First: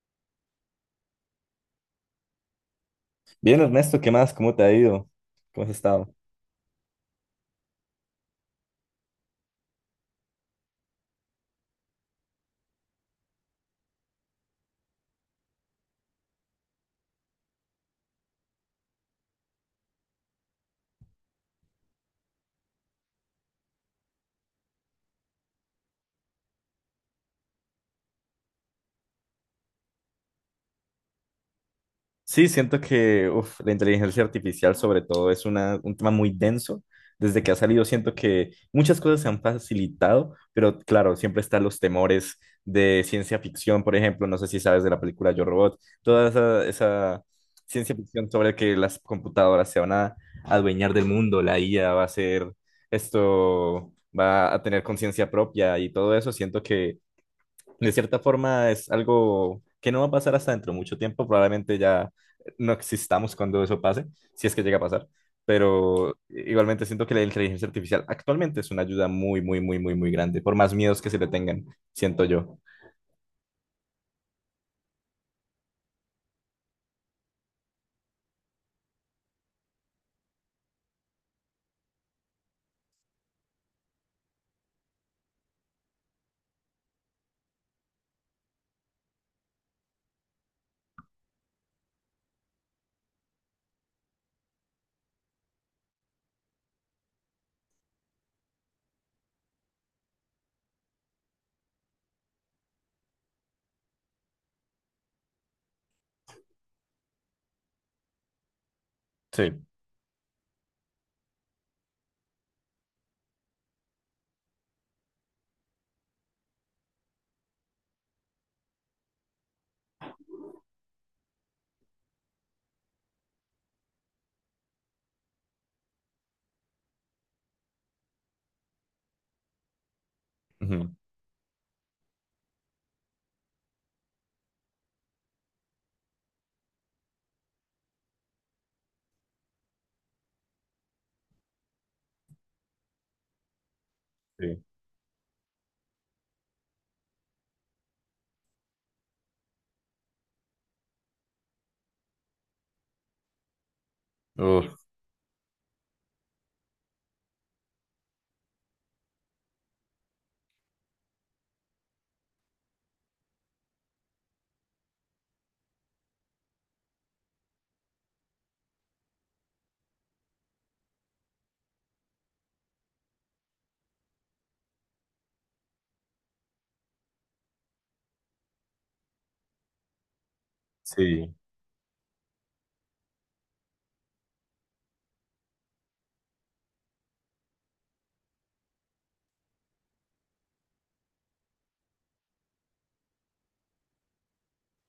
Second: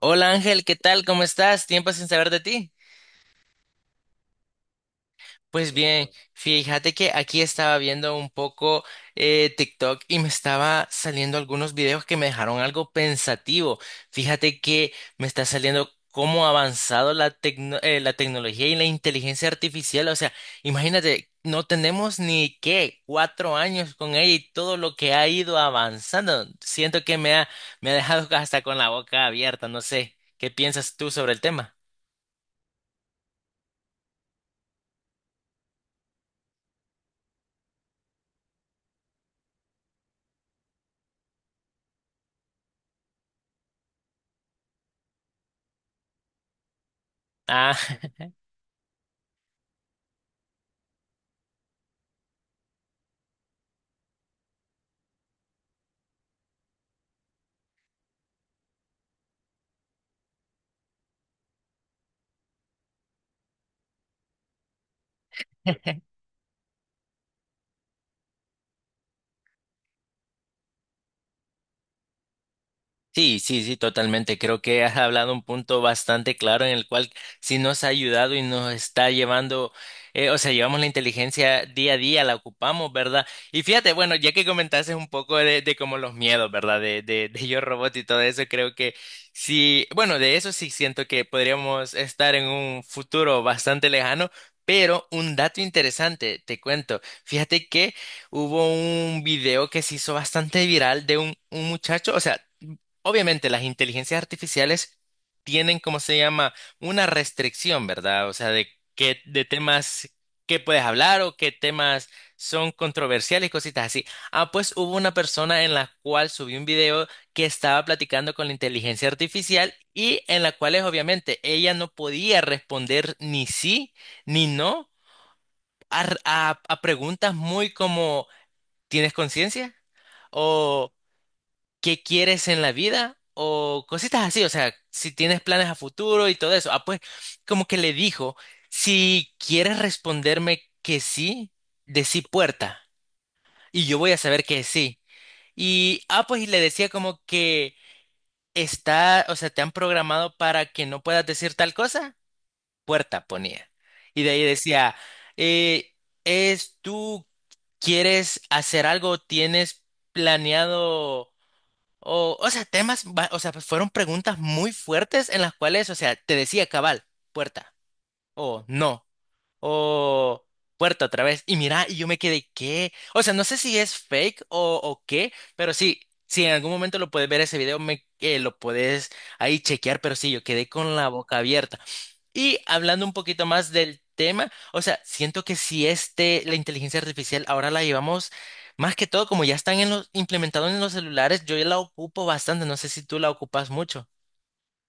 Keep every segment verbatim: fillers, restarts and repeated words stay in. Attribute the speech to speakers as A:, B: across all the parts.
A: Hola Ángel, ¿qué tal? ¿Cómo estás? Tiempo sin saber de ti.
B: Bien, Ernesto, ¿qué más? ¿Cómo te ha ido? ¿Cómo has
A: Pues bien,
B: estado?
A: fíjate que aquí estaba viendo un poco eh, TikTok y me estaba saliendo algunos videos que me dejaron algo pensativo. Fíjate que me está saliendo cómo ha avanzado la tecno- eh, la tecnología y la inteligencia artificial. O sea, imagínate, no tenemos ni qué, cuatro años con ella y todo lo que ha ido avanzando. Siento que me ha, me ha dejado hasta con la boca abierta. No sé, ¿qué piensas tú sobre el tema?
B: Sí, siento que uf, la inteligencia artificial sobre todo es una, un tema muy denso. Desde que ha salido siento que muchas cosas se han facilitado, pero claro, siempre están los temores de ciencia ficción, por ejemplo, no sé si sabes de la película Yo Robot, toda esa, esa
A: Ah,
B: ciencia ficción sobre que las computadoras se van a adueñar del mundo, la I A va a ser esto, va a tener conciencia propia y todo eso. Siento que de cierta forma es algo que no va a pasar hasta dentro de mucho tiempo, probablemente ya no existamos cuando eso pase, si es que llega a pasar, pero igualmente siento que la inteligencia artificial actualmente es una ayuda muy, muy, muy, muy, muy grande, por más miedos que se le tengan, siento yo.
A: Sí, sí, sí, totalmente. Creo que has hablado un punto bastante claro en el cual sí nos ha ayudado y nos está llevando, eh, o sea, llevamos la inteligencia día a día, la ocupamos, ¿verdad? Y fíjate, bueno, ya que comentaste un poco de, de como los miedos, ¿verdad? De, de, de Yo Robot y todo eso, creo que sí, bueno, de eso sí siento que podríamos estar en un futuro bastante lejano. Pero un dato interesante, te cuento. Fíjate que hubo un video que se hizo bastante viral de un, un muchacho, o sea, obviamente las inteligencias artificiales tienen, como se llama, una restricción, ¿verdad? O sea, de qué, de
B: Sí.
A: temas que puedes hablar o qué temas son controversiales y cositas así. Ah, pues hubo una persona en la cual subí un video que estaba platicando con la inteligencia artificial y en la cual es, obviamente, ella no podía responder ni sí ni no a, a a preguntas muy como ¿tienes conciencia?
B: Ujú.
A: O qué quieres en la vida o cositas así, o sea, si tienes planes a futuro y todo eso. Ah, pues como que le dijo, si quieres responderme que sí, decí puerta y yo voy a saber
B: Sí.
A: que sí. Y, ah, pues y le decía como que está, o sea, te han programado para que no puedas decir tal cosa, puerta ponía. Y de ahí
B: Uf,
A: decía, eh, es tú, ¿quieres hacer algo? ¿Tienes planeado? O, o sea, temas, ba- o sea, pues, fueron preguntas muy fuertes en las cuales, o sea, te decía cabal, puerta, o no, o puerta otra vez, y mira, y yo me quedé, ¿qué? O sea, no sé si es fake o, o qué, pero sí, si en algún momento lo puedes ver ese video, me, eh, lo puedes ahí chequear, pero sí, yo quedé con la
B: sí.
A: boca abierta. Y hablando un poquito más del tema, o sea, siento que si este, la inteligencia artificial ahora la llevamos más que todo, como ya están en los, implementados en los celulares, yo ya la ocupo bastante, no sé si tú la ocupas mucho.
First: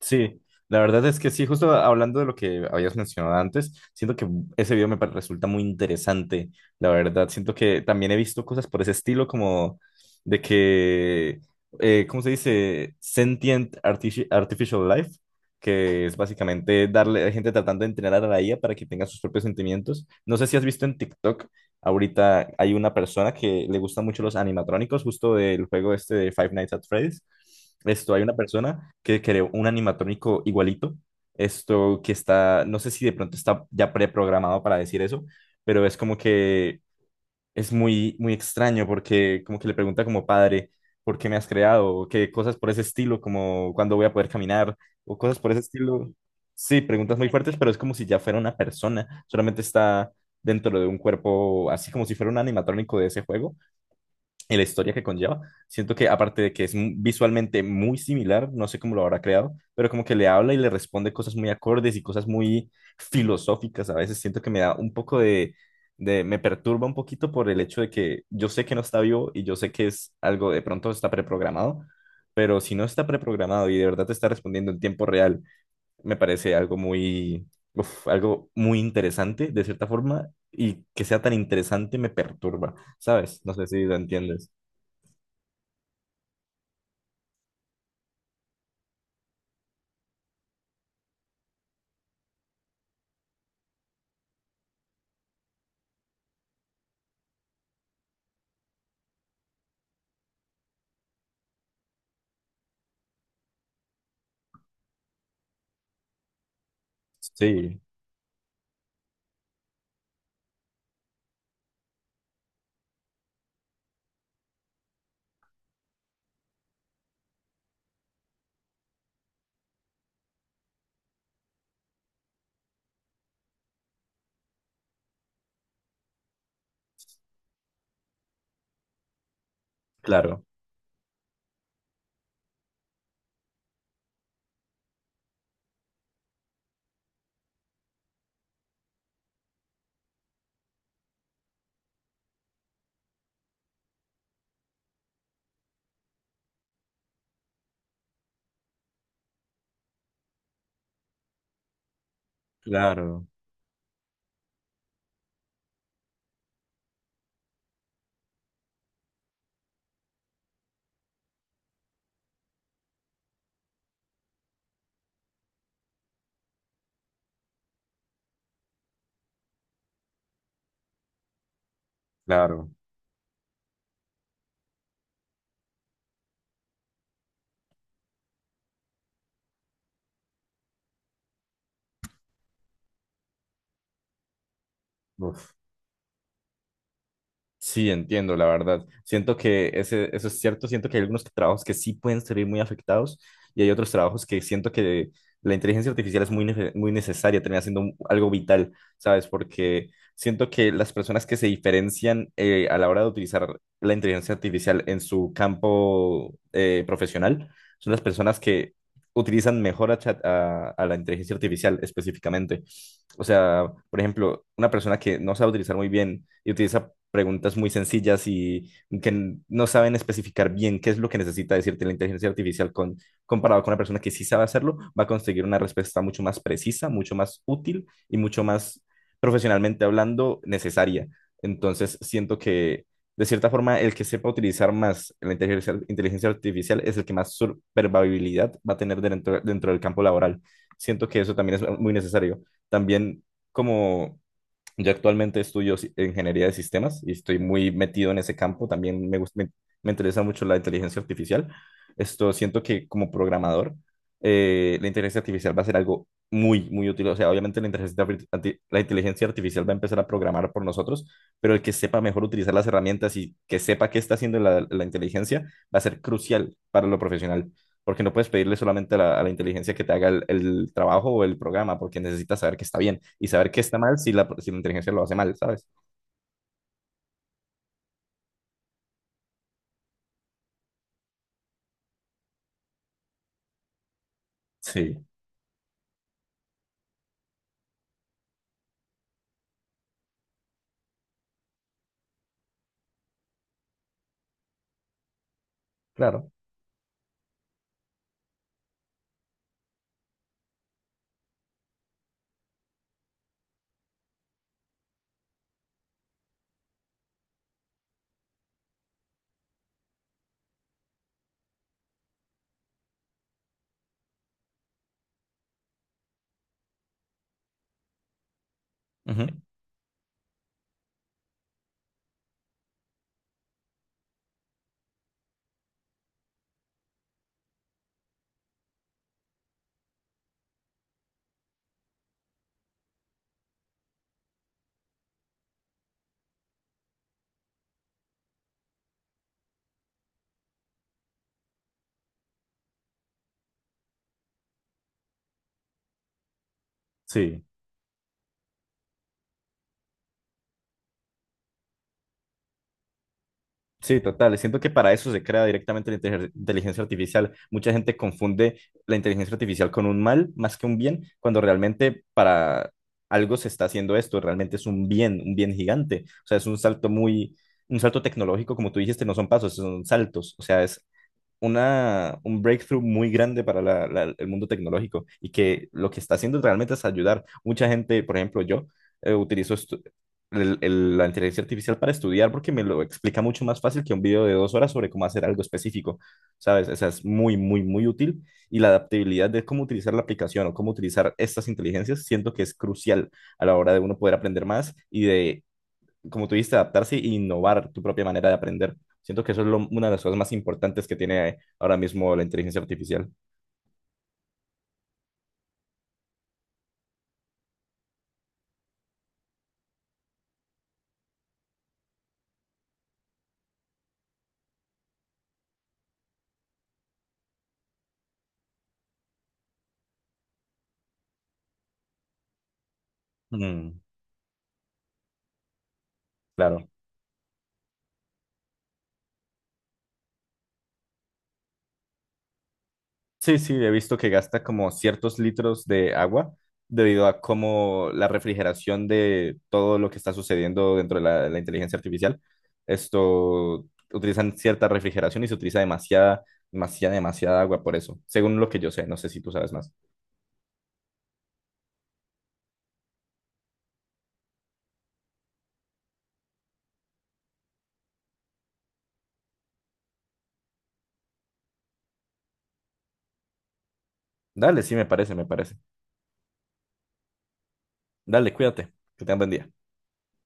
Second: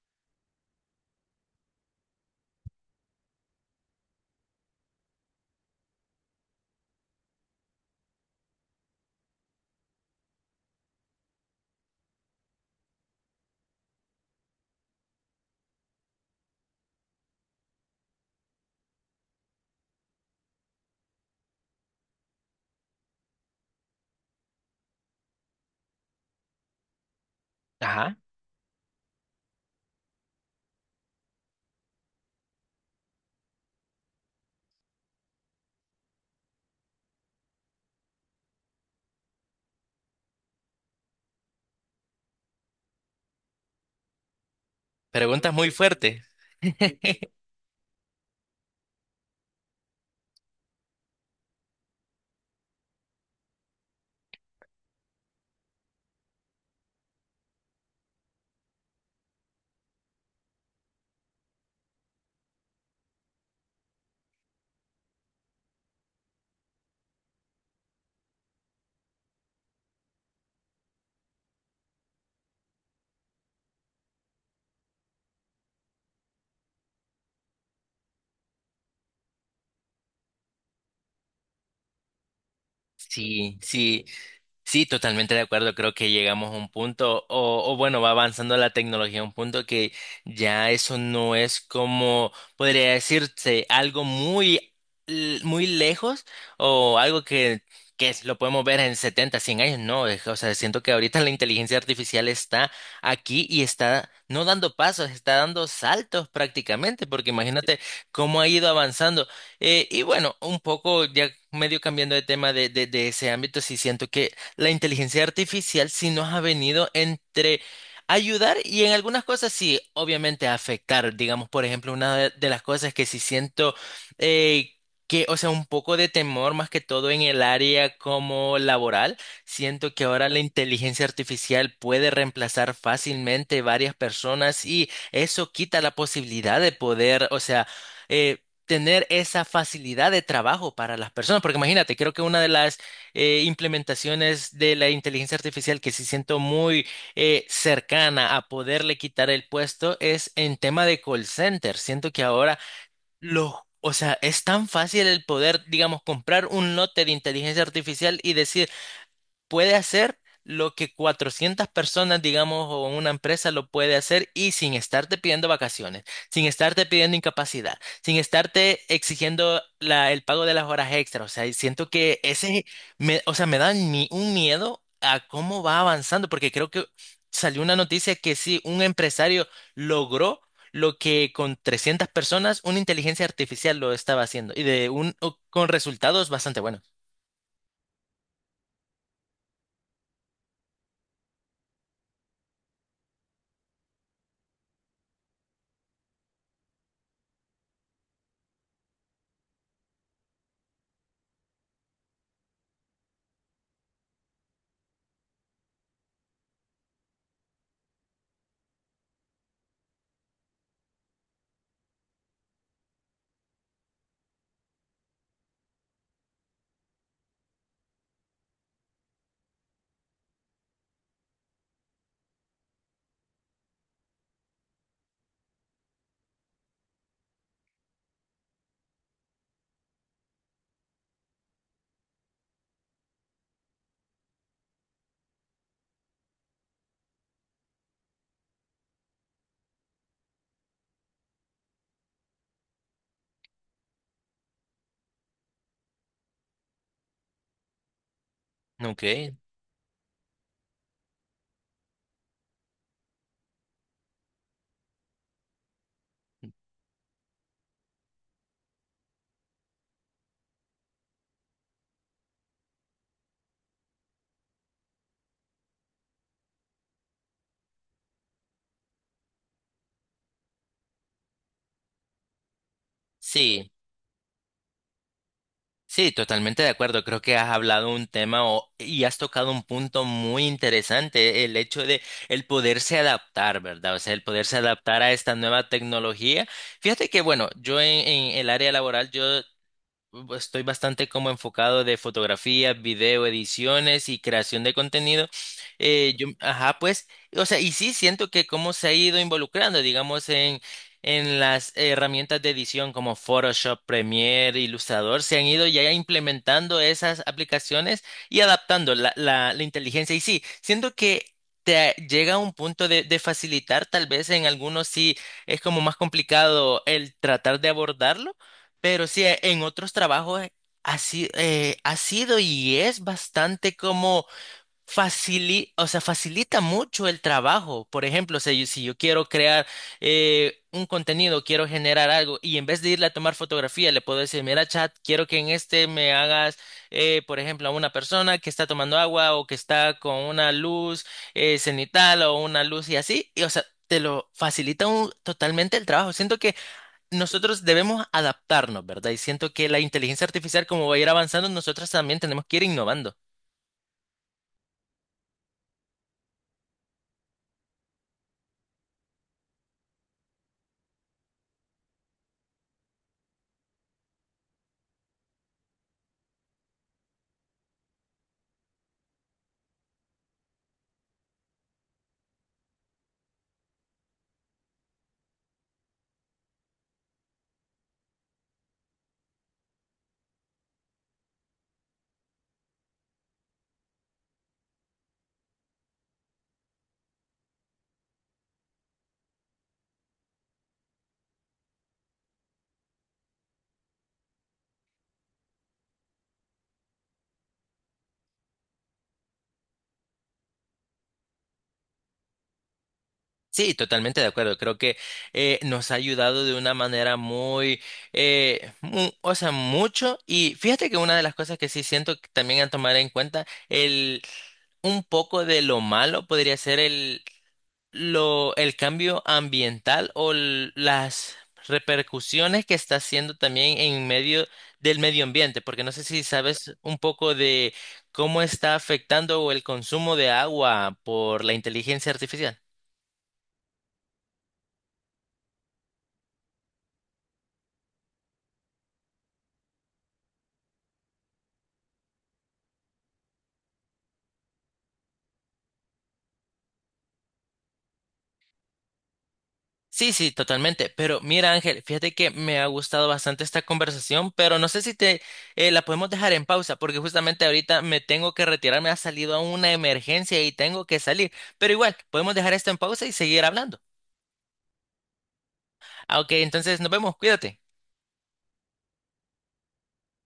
B: Sí, la verdad es que sí, justo hablando de lo que habías mencionado antes, siento que ese video me pa- resulta muy interesante, la verdad. Siento que también he visto cosas por ese estilo, como de que, eh, ¿cómo se dice? Sentient artifi- Artificial Life, que es básicamente darle a gente tratando de entrenar a la I A para que tenga sus propios sentimientos. No sé si has visto en TikTok. Ahorita hay una persona que le gustan mucho los animatrónicos, justo del juego este de Five Nights at Freddy's. Esto,
A: Ajá.
B: hay una persona que creó un animatrónico igualito. Esto que está, no sé si de pronto está ya preprogramado para decir eso, pero es como que es muy, muy extraño porque como que le pregunta como padre: ¿por qué me has creado? O qué cosas por ese estilo, como cuándo voy a poder caminar, o cosas por
A: Preguntas
B: ese
A: muy
B: estilo.
A: fuertes.
B: Sí, preguntas muy fuertes, pero es como si ya fuera una persona, solamente está dentro de un cuerpo, así como si fuera un animatrónico de ese juego, en la historia que conlleva. Siento que aparte de que es mu- visualmente muy similar, no sé cómo lo habrá creado, pero como que le habla y le responde cosas muy acordes y cosas muy filosóficas. A veces siento que me da un poco de, de, me perturba un poquito por el hecho de que yo sé que no está vivo y yo sé que es algo de pronto está preprogramado, pero si no está preprogramado y de verdad te está respondiendo en tiempo real, me parece algo muy, uf, algo muy interesante de cierta forma. Y que sea tan interesante me perturba, ¿sabes? No
A: Sí,
B: sé si lo
A: sí.
B: entiendes.
A: Sí, totalmente de acuerdo. Creo que llegamos a un punto, o, o bueno, va avanzando la tecnología a un punto que ya eso no es como, podría decirse, algo muy, l- muy lejos o algo que, que es- lo podemos ver en setenta, cien años. No, es- o sea, siento que ahorita la inteligencia artificial está aquí y está no dando pasos, está dando saltos prácticamente, porque imagínate
B: Sí,
A: cómo ha ido avanzando. Eh, y bueno, un poco ya medio cambiando de tema de, de, de ese ámbito, sí siento que la inteligencia artificial sí nos ha venido entre ayudar y en algunas cosas sí, obviamente afectar. Digamos, por ejemplo, una de de las cosas que sí siento eh, que, o sea, un poco de temor más que todo en el área como laboral. Siento que ahora la
B: claro,
A: inteligencia artificial puede reemplazar fácilmente varias personas y eso quita la posibilidad de poder, o sea, eh, tener esa facilidad de trabajo para las personas, porque imagínate, creo que una de las eh, implementaciones de la inteligencia artificial que sí siento muy eh, cercana a poderle quitar el puesto es en tema de call center. Siento que ahora
B: claro,
A: los, o sea, es tan fácil el poder, digamos, comprar un lote de inteligencia artificial y decir puede hacer lo que cuatrocientas personas, digamos, o una empresa lo puede hacer y sin estarte pidiendo vacaciones, sin estarte pidiendo incapacidad, sin estarte exigiendo la- el pago de las horas extra. O sea, y siento que ese,
B: claro.
A: me, o sea, me da ni- un miedo a cómo va avanzando, porque creo que salió una noticia que sí, un empresario logró lo que con trescientas personas una inteligencia artificial lo estaba haciendo y de un, o-
B: Uf.
A: con resultados bastante buenos.
B: Sí, entiendo, la verdad. Siento que ese, eso es cierto. Siento que hay algunos trabajos que sí pueden salir muy afectados y hay otros trabajos que siento que la inteligencia artificial es muy, nece- muy necesaria, termina siendo un- algo vital, ¿sabes? Porque siento que las personas que se diferencian eh, a la hora de utilizar la inteligencia artificial en su campo eh, profesional son las personas que utilizan mejor a, chat- a a la inteligencia artificial específicamente. O sea, por ejemplo, una persona que no sabe utilizar muy bien y utiliza preguntas muy sencillas y que no saben especificar bien qué es lo que necesita decirte la inteligencia artificial con, comparado con una persona que sí sabe hacerlo, va a conseguir una respuesta mucho más precisa, mucho más útil y mucho más profesionalmente hablando necesaria. Entonces, siento que de cierta forma el que sepa utilizar más la inteligencia, inteligencia artificial es el que más supervivibilidad va a tener dentro, dentro del campo laboral. Siento que eso también es muy necesario. También como yo actualmente estudio si- ingeniería de sistemas y estoy muy metido en ese campo.
A: Ok,
B: También me gusta, me, me interesa mucho la inteligencia artificial. Esto siento que como programador, eh, la inteligencia artificial va a ser algo muy, muy útil. O sea, obviamente la inteligencia, arti- arti- la inteligencia artificial va a empezar a programar por nosotros, pero el que sepa mejor utilizar las herramientas y que sepa qué está haciendo la, la inteligencia va a ser crucial para lo profesional, porque no puedes pedirle solamente a la, a la inteligencia que te haga el, el trabajo o el programa, porque necesitas saber que está bien y saber que
A: sí.
B: está mal si la, si la inteligencia lo hace mal, ¿sabes?
A: Sí, totalmente de acuerdo. Creo que has hablado un tema o- y has tocado un punto muy interesante, el hecho de el poderse adaptar, ¿verdad? O sea, el poderse adaptar
B: Sí.
A: a esta nueva tecnología. Fíjate que, bueno, yo en, en el área laboral, yo estoy bastante como enfocado de fotografía, video, ediciones y creación de contenido. Eh, yo,
B: Claro.
A: ajá, pues, o sea, y sí siento que cómo se ha ido involucrando, digamos, en, en las herramientas de edición como Photoshop, Premiere, Illustrator, se han ido ya implementando esas aplicaciones y adaptando la, la, la inteligencia. Y sí, siento que... Te llega a un punto de, de facilitar, tal vez en algunos sí es como más complicado el tratar de abordarlo, pero sí,
B: Ujú.
A: eh, en otros trabajos eh, ha, si- eh, ha sido y es bastante como facili- o sea, facilita mucho el trabajo. Por ejemplo, si yo, si yo, quiero crear eh, un contenido, quiero generar algo y en vez de irle a tomar fotografía, le puedo decir, mira, chat, quiero que en este me hagas, eh, por ejemplo, a una persona que está tomando agua o que está con una luz eh, cenital o una luz y así. Y, o sea, te lo facilita un- totalmente el trabajo. Siento que
B: Sí.
A: nosotros debemos adaptarnos, ¿verdad? Y siento que la inteligencia artificial, como va a ir avanzando, nosotros también tenemos que ir innovando.
B: Sí, total. Siento que para eso se crea directamente la inte- inteligencia artificial. Mucha gente confunde la inteligencia artificial con un mal más que un bien, cuando realmente para algo se está haciendo esto, realmente es un bien, un bien gigante. O sea, es un salto muy, un salto tecnológico, como tú dijiste, no son pasos, son saltos. O sea, es una, un breakthrough muy grande para la- la- el mundo tecnológico y que lo que está haciendo realmente es ayudar. Mucha gente, por ejemplo, yo eh, utilizo estu- el- el- la inteligencia artificial para estudiar porque me lo explica mucho más fácil que un video de dos horas sobre cómo hacer algo específico, ¿sabes? O sea, es muy, muy, muy útil y la adaptabilidad de cómo utilizar la aplicación o cómo utilizar estas inteligencias siento que es crucial a la hora de uno poder aprender más y de, como tú dijiste, adaptarse e innovar tu propia manera de aprender. Siento que eso es lo- una de las cosas más importantes que tiene ahora mismo la inteligencia artificial.
A: Sí, totalmente de acuerdo. Creo que eh, nos ha ayudado de una manera muy, eh, mu- o sea, mucho. Y fíjate que una de las cosas que sí siento que también a tomar en cuenta, el, un poco de lo malo podría ser lo, el cambio ambiental o l- las repercusiones que está haciendo también
B: Mm,
A: en medio del medio ambiente, porque no sé si
B: claro.
A: sabes un poco de cómo está afectando el consumo de agua por la inteligencia artificial.
B: Sí, sí, he visto que gasta como ciertos litros de agua debido a cómo la refrigeración de todo lo que está sucediendo dentro de la, la inteligencia artificial. Esto utilizan cierta refrigeración y se utiliza demasiada, demasiada, demasiada agua por eso, según lo que yo sé. No sé si tú sabes más.
A: Sí, sí, totalmente. Pero mira, Ángel, fíjate que me ha gustado bastante esta conversación, pero no sé si te eh, la podemos dejar en pausa, porque justamente ahorita me tengo que retirar, me ha salido una emergencia y tengo que salir. Pero igual, podemos dejar esto en pausa y seguir hablando.
B: Dale, sí, me parece, me parece.
A: Ah, ok, entonces nos vemos, cuídate.
B: Dale, cuídate, que tengas buen día.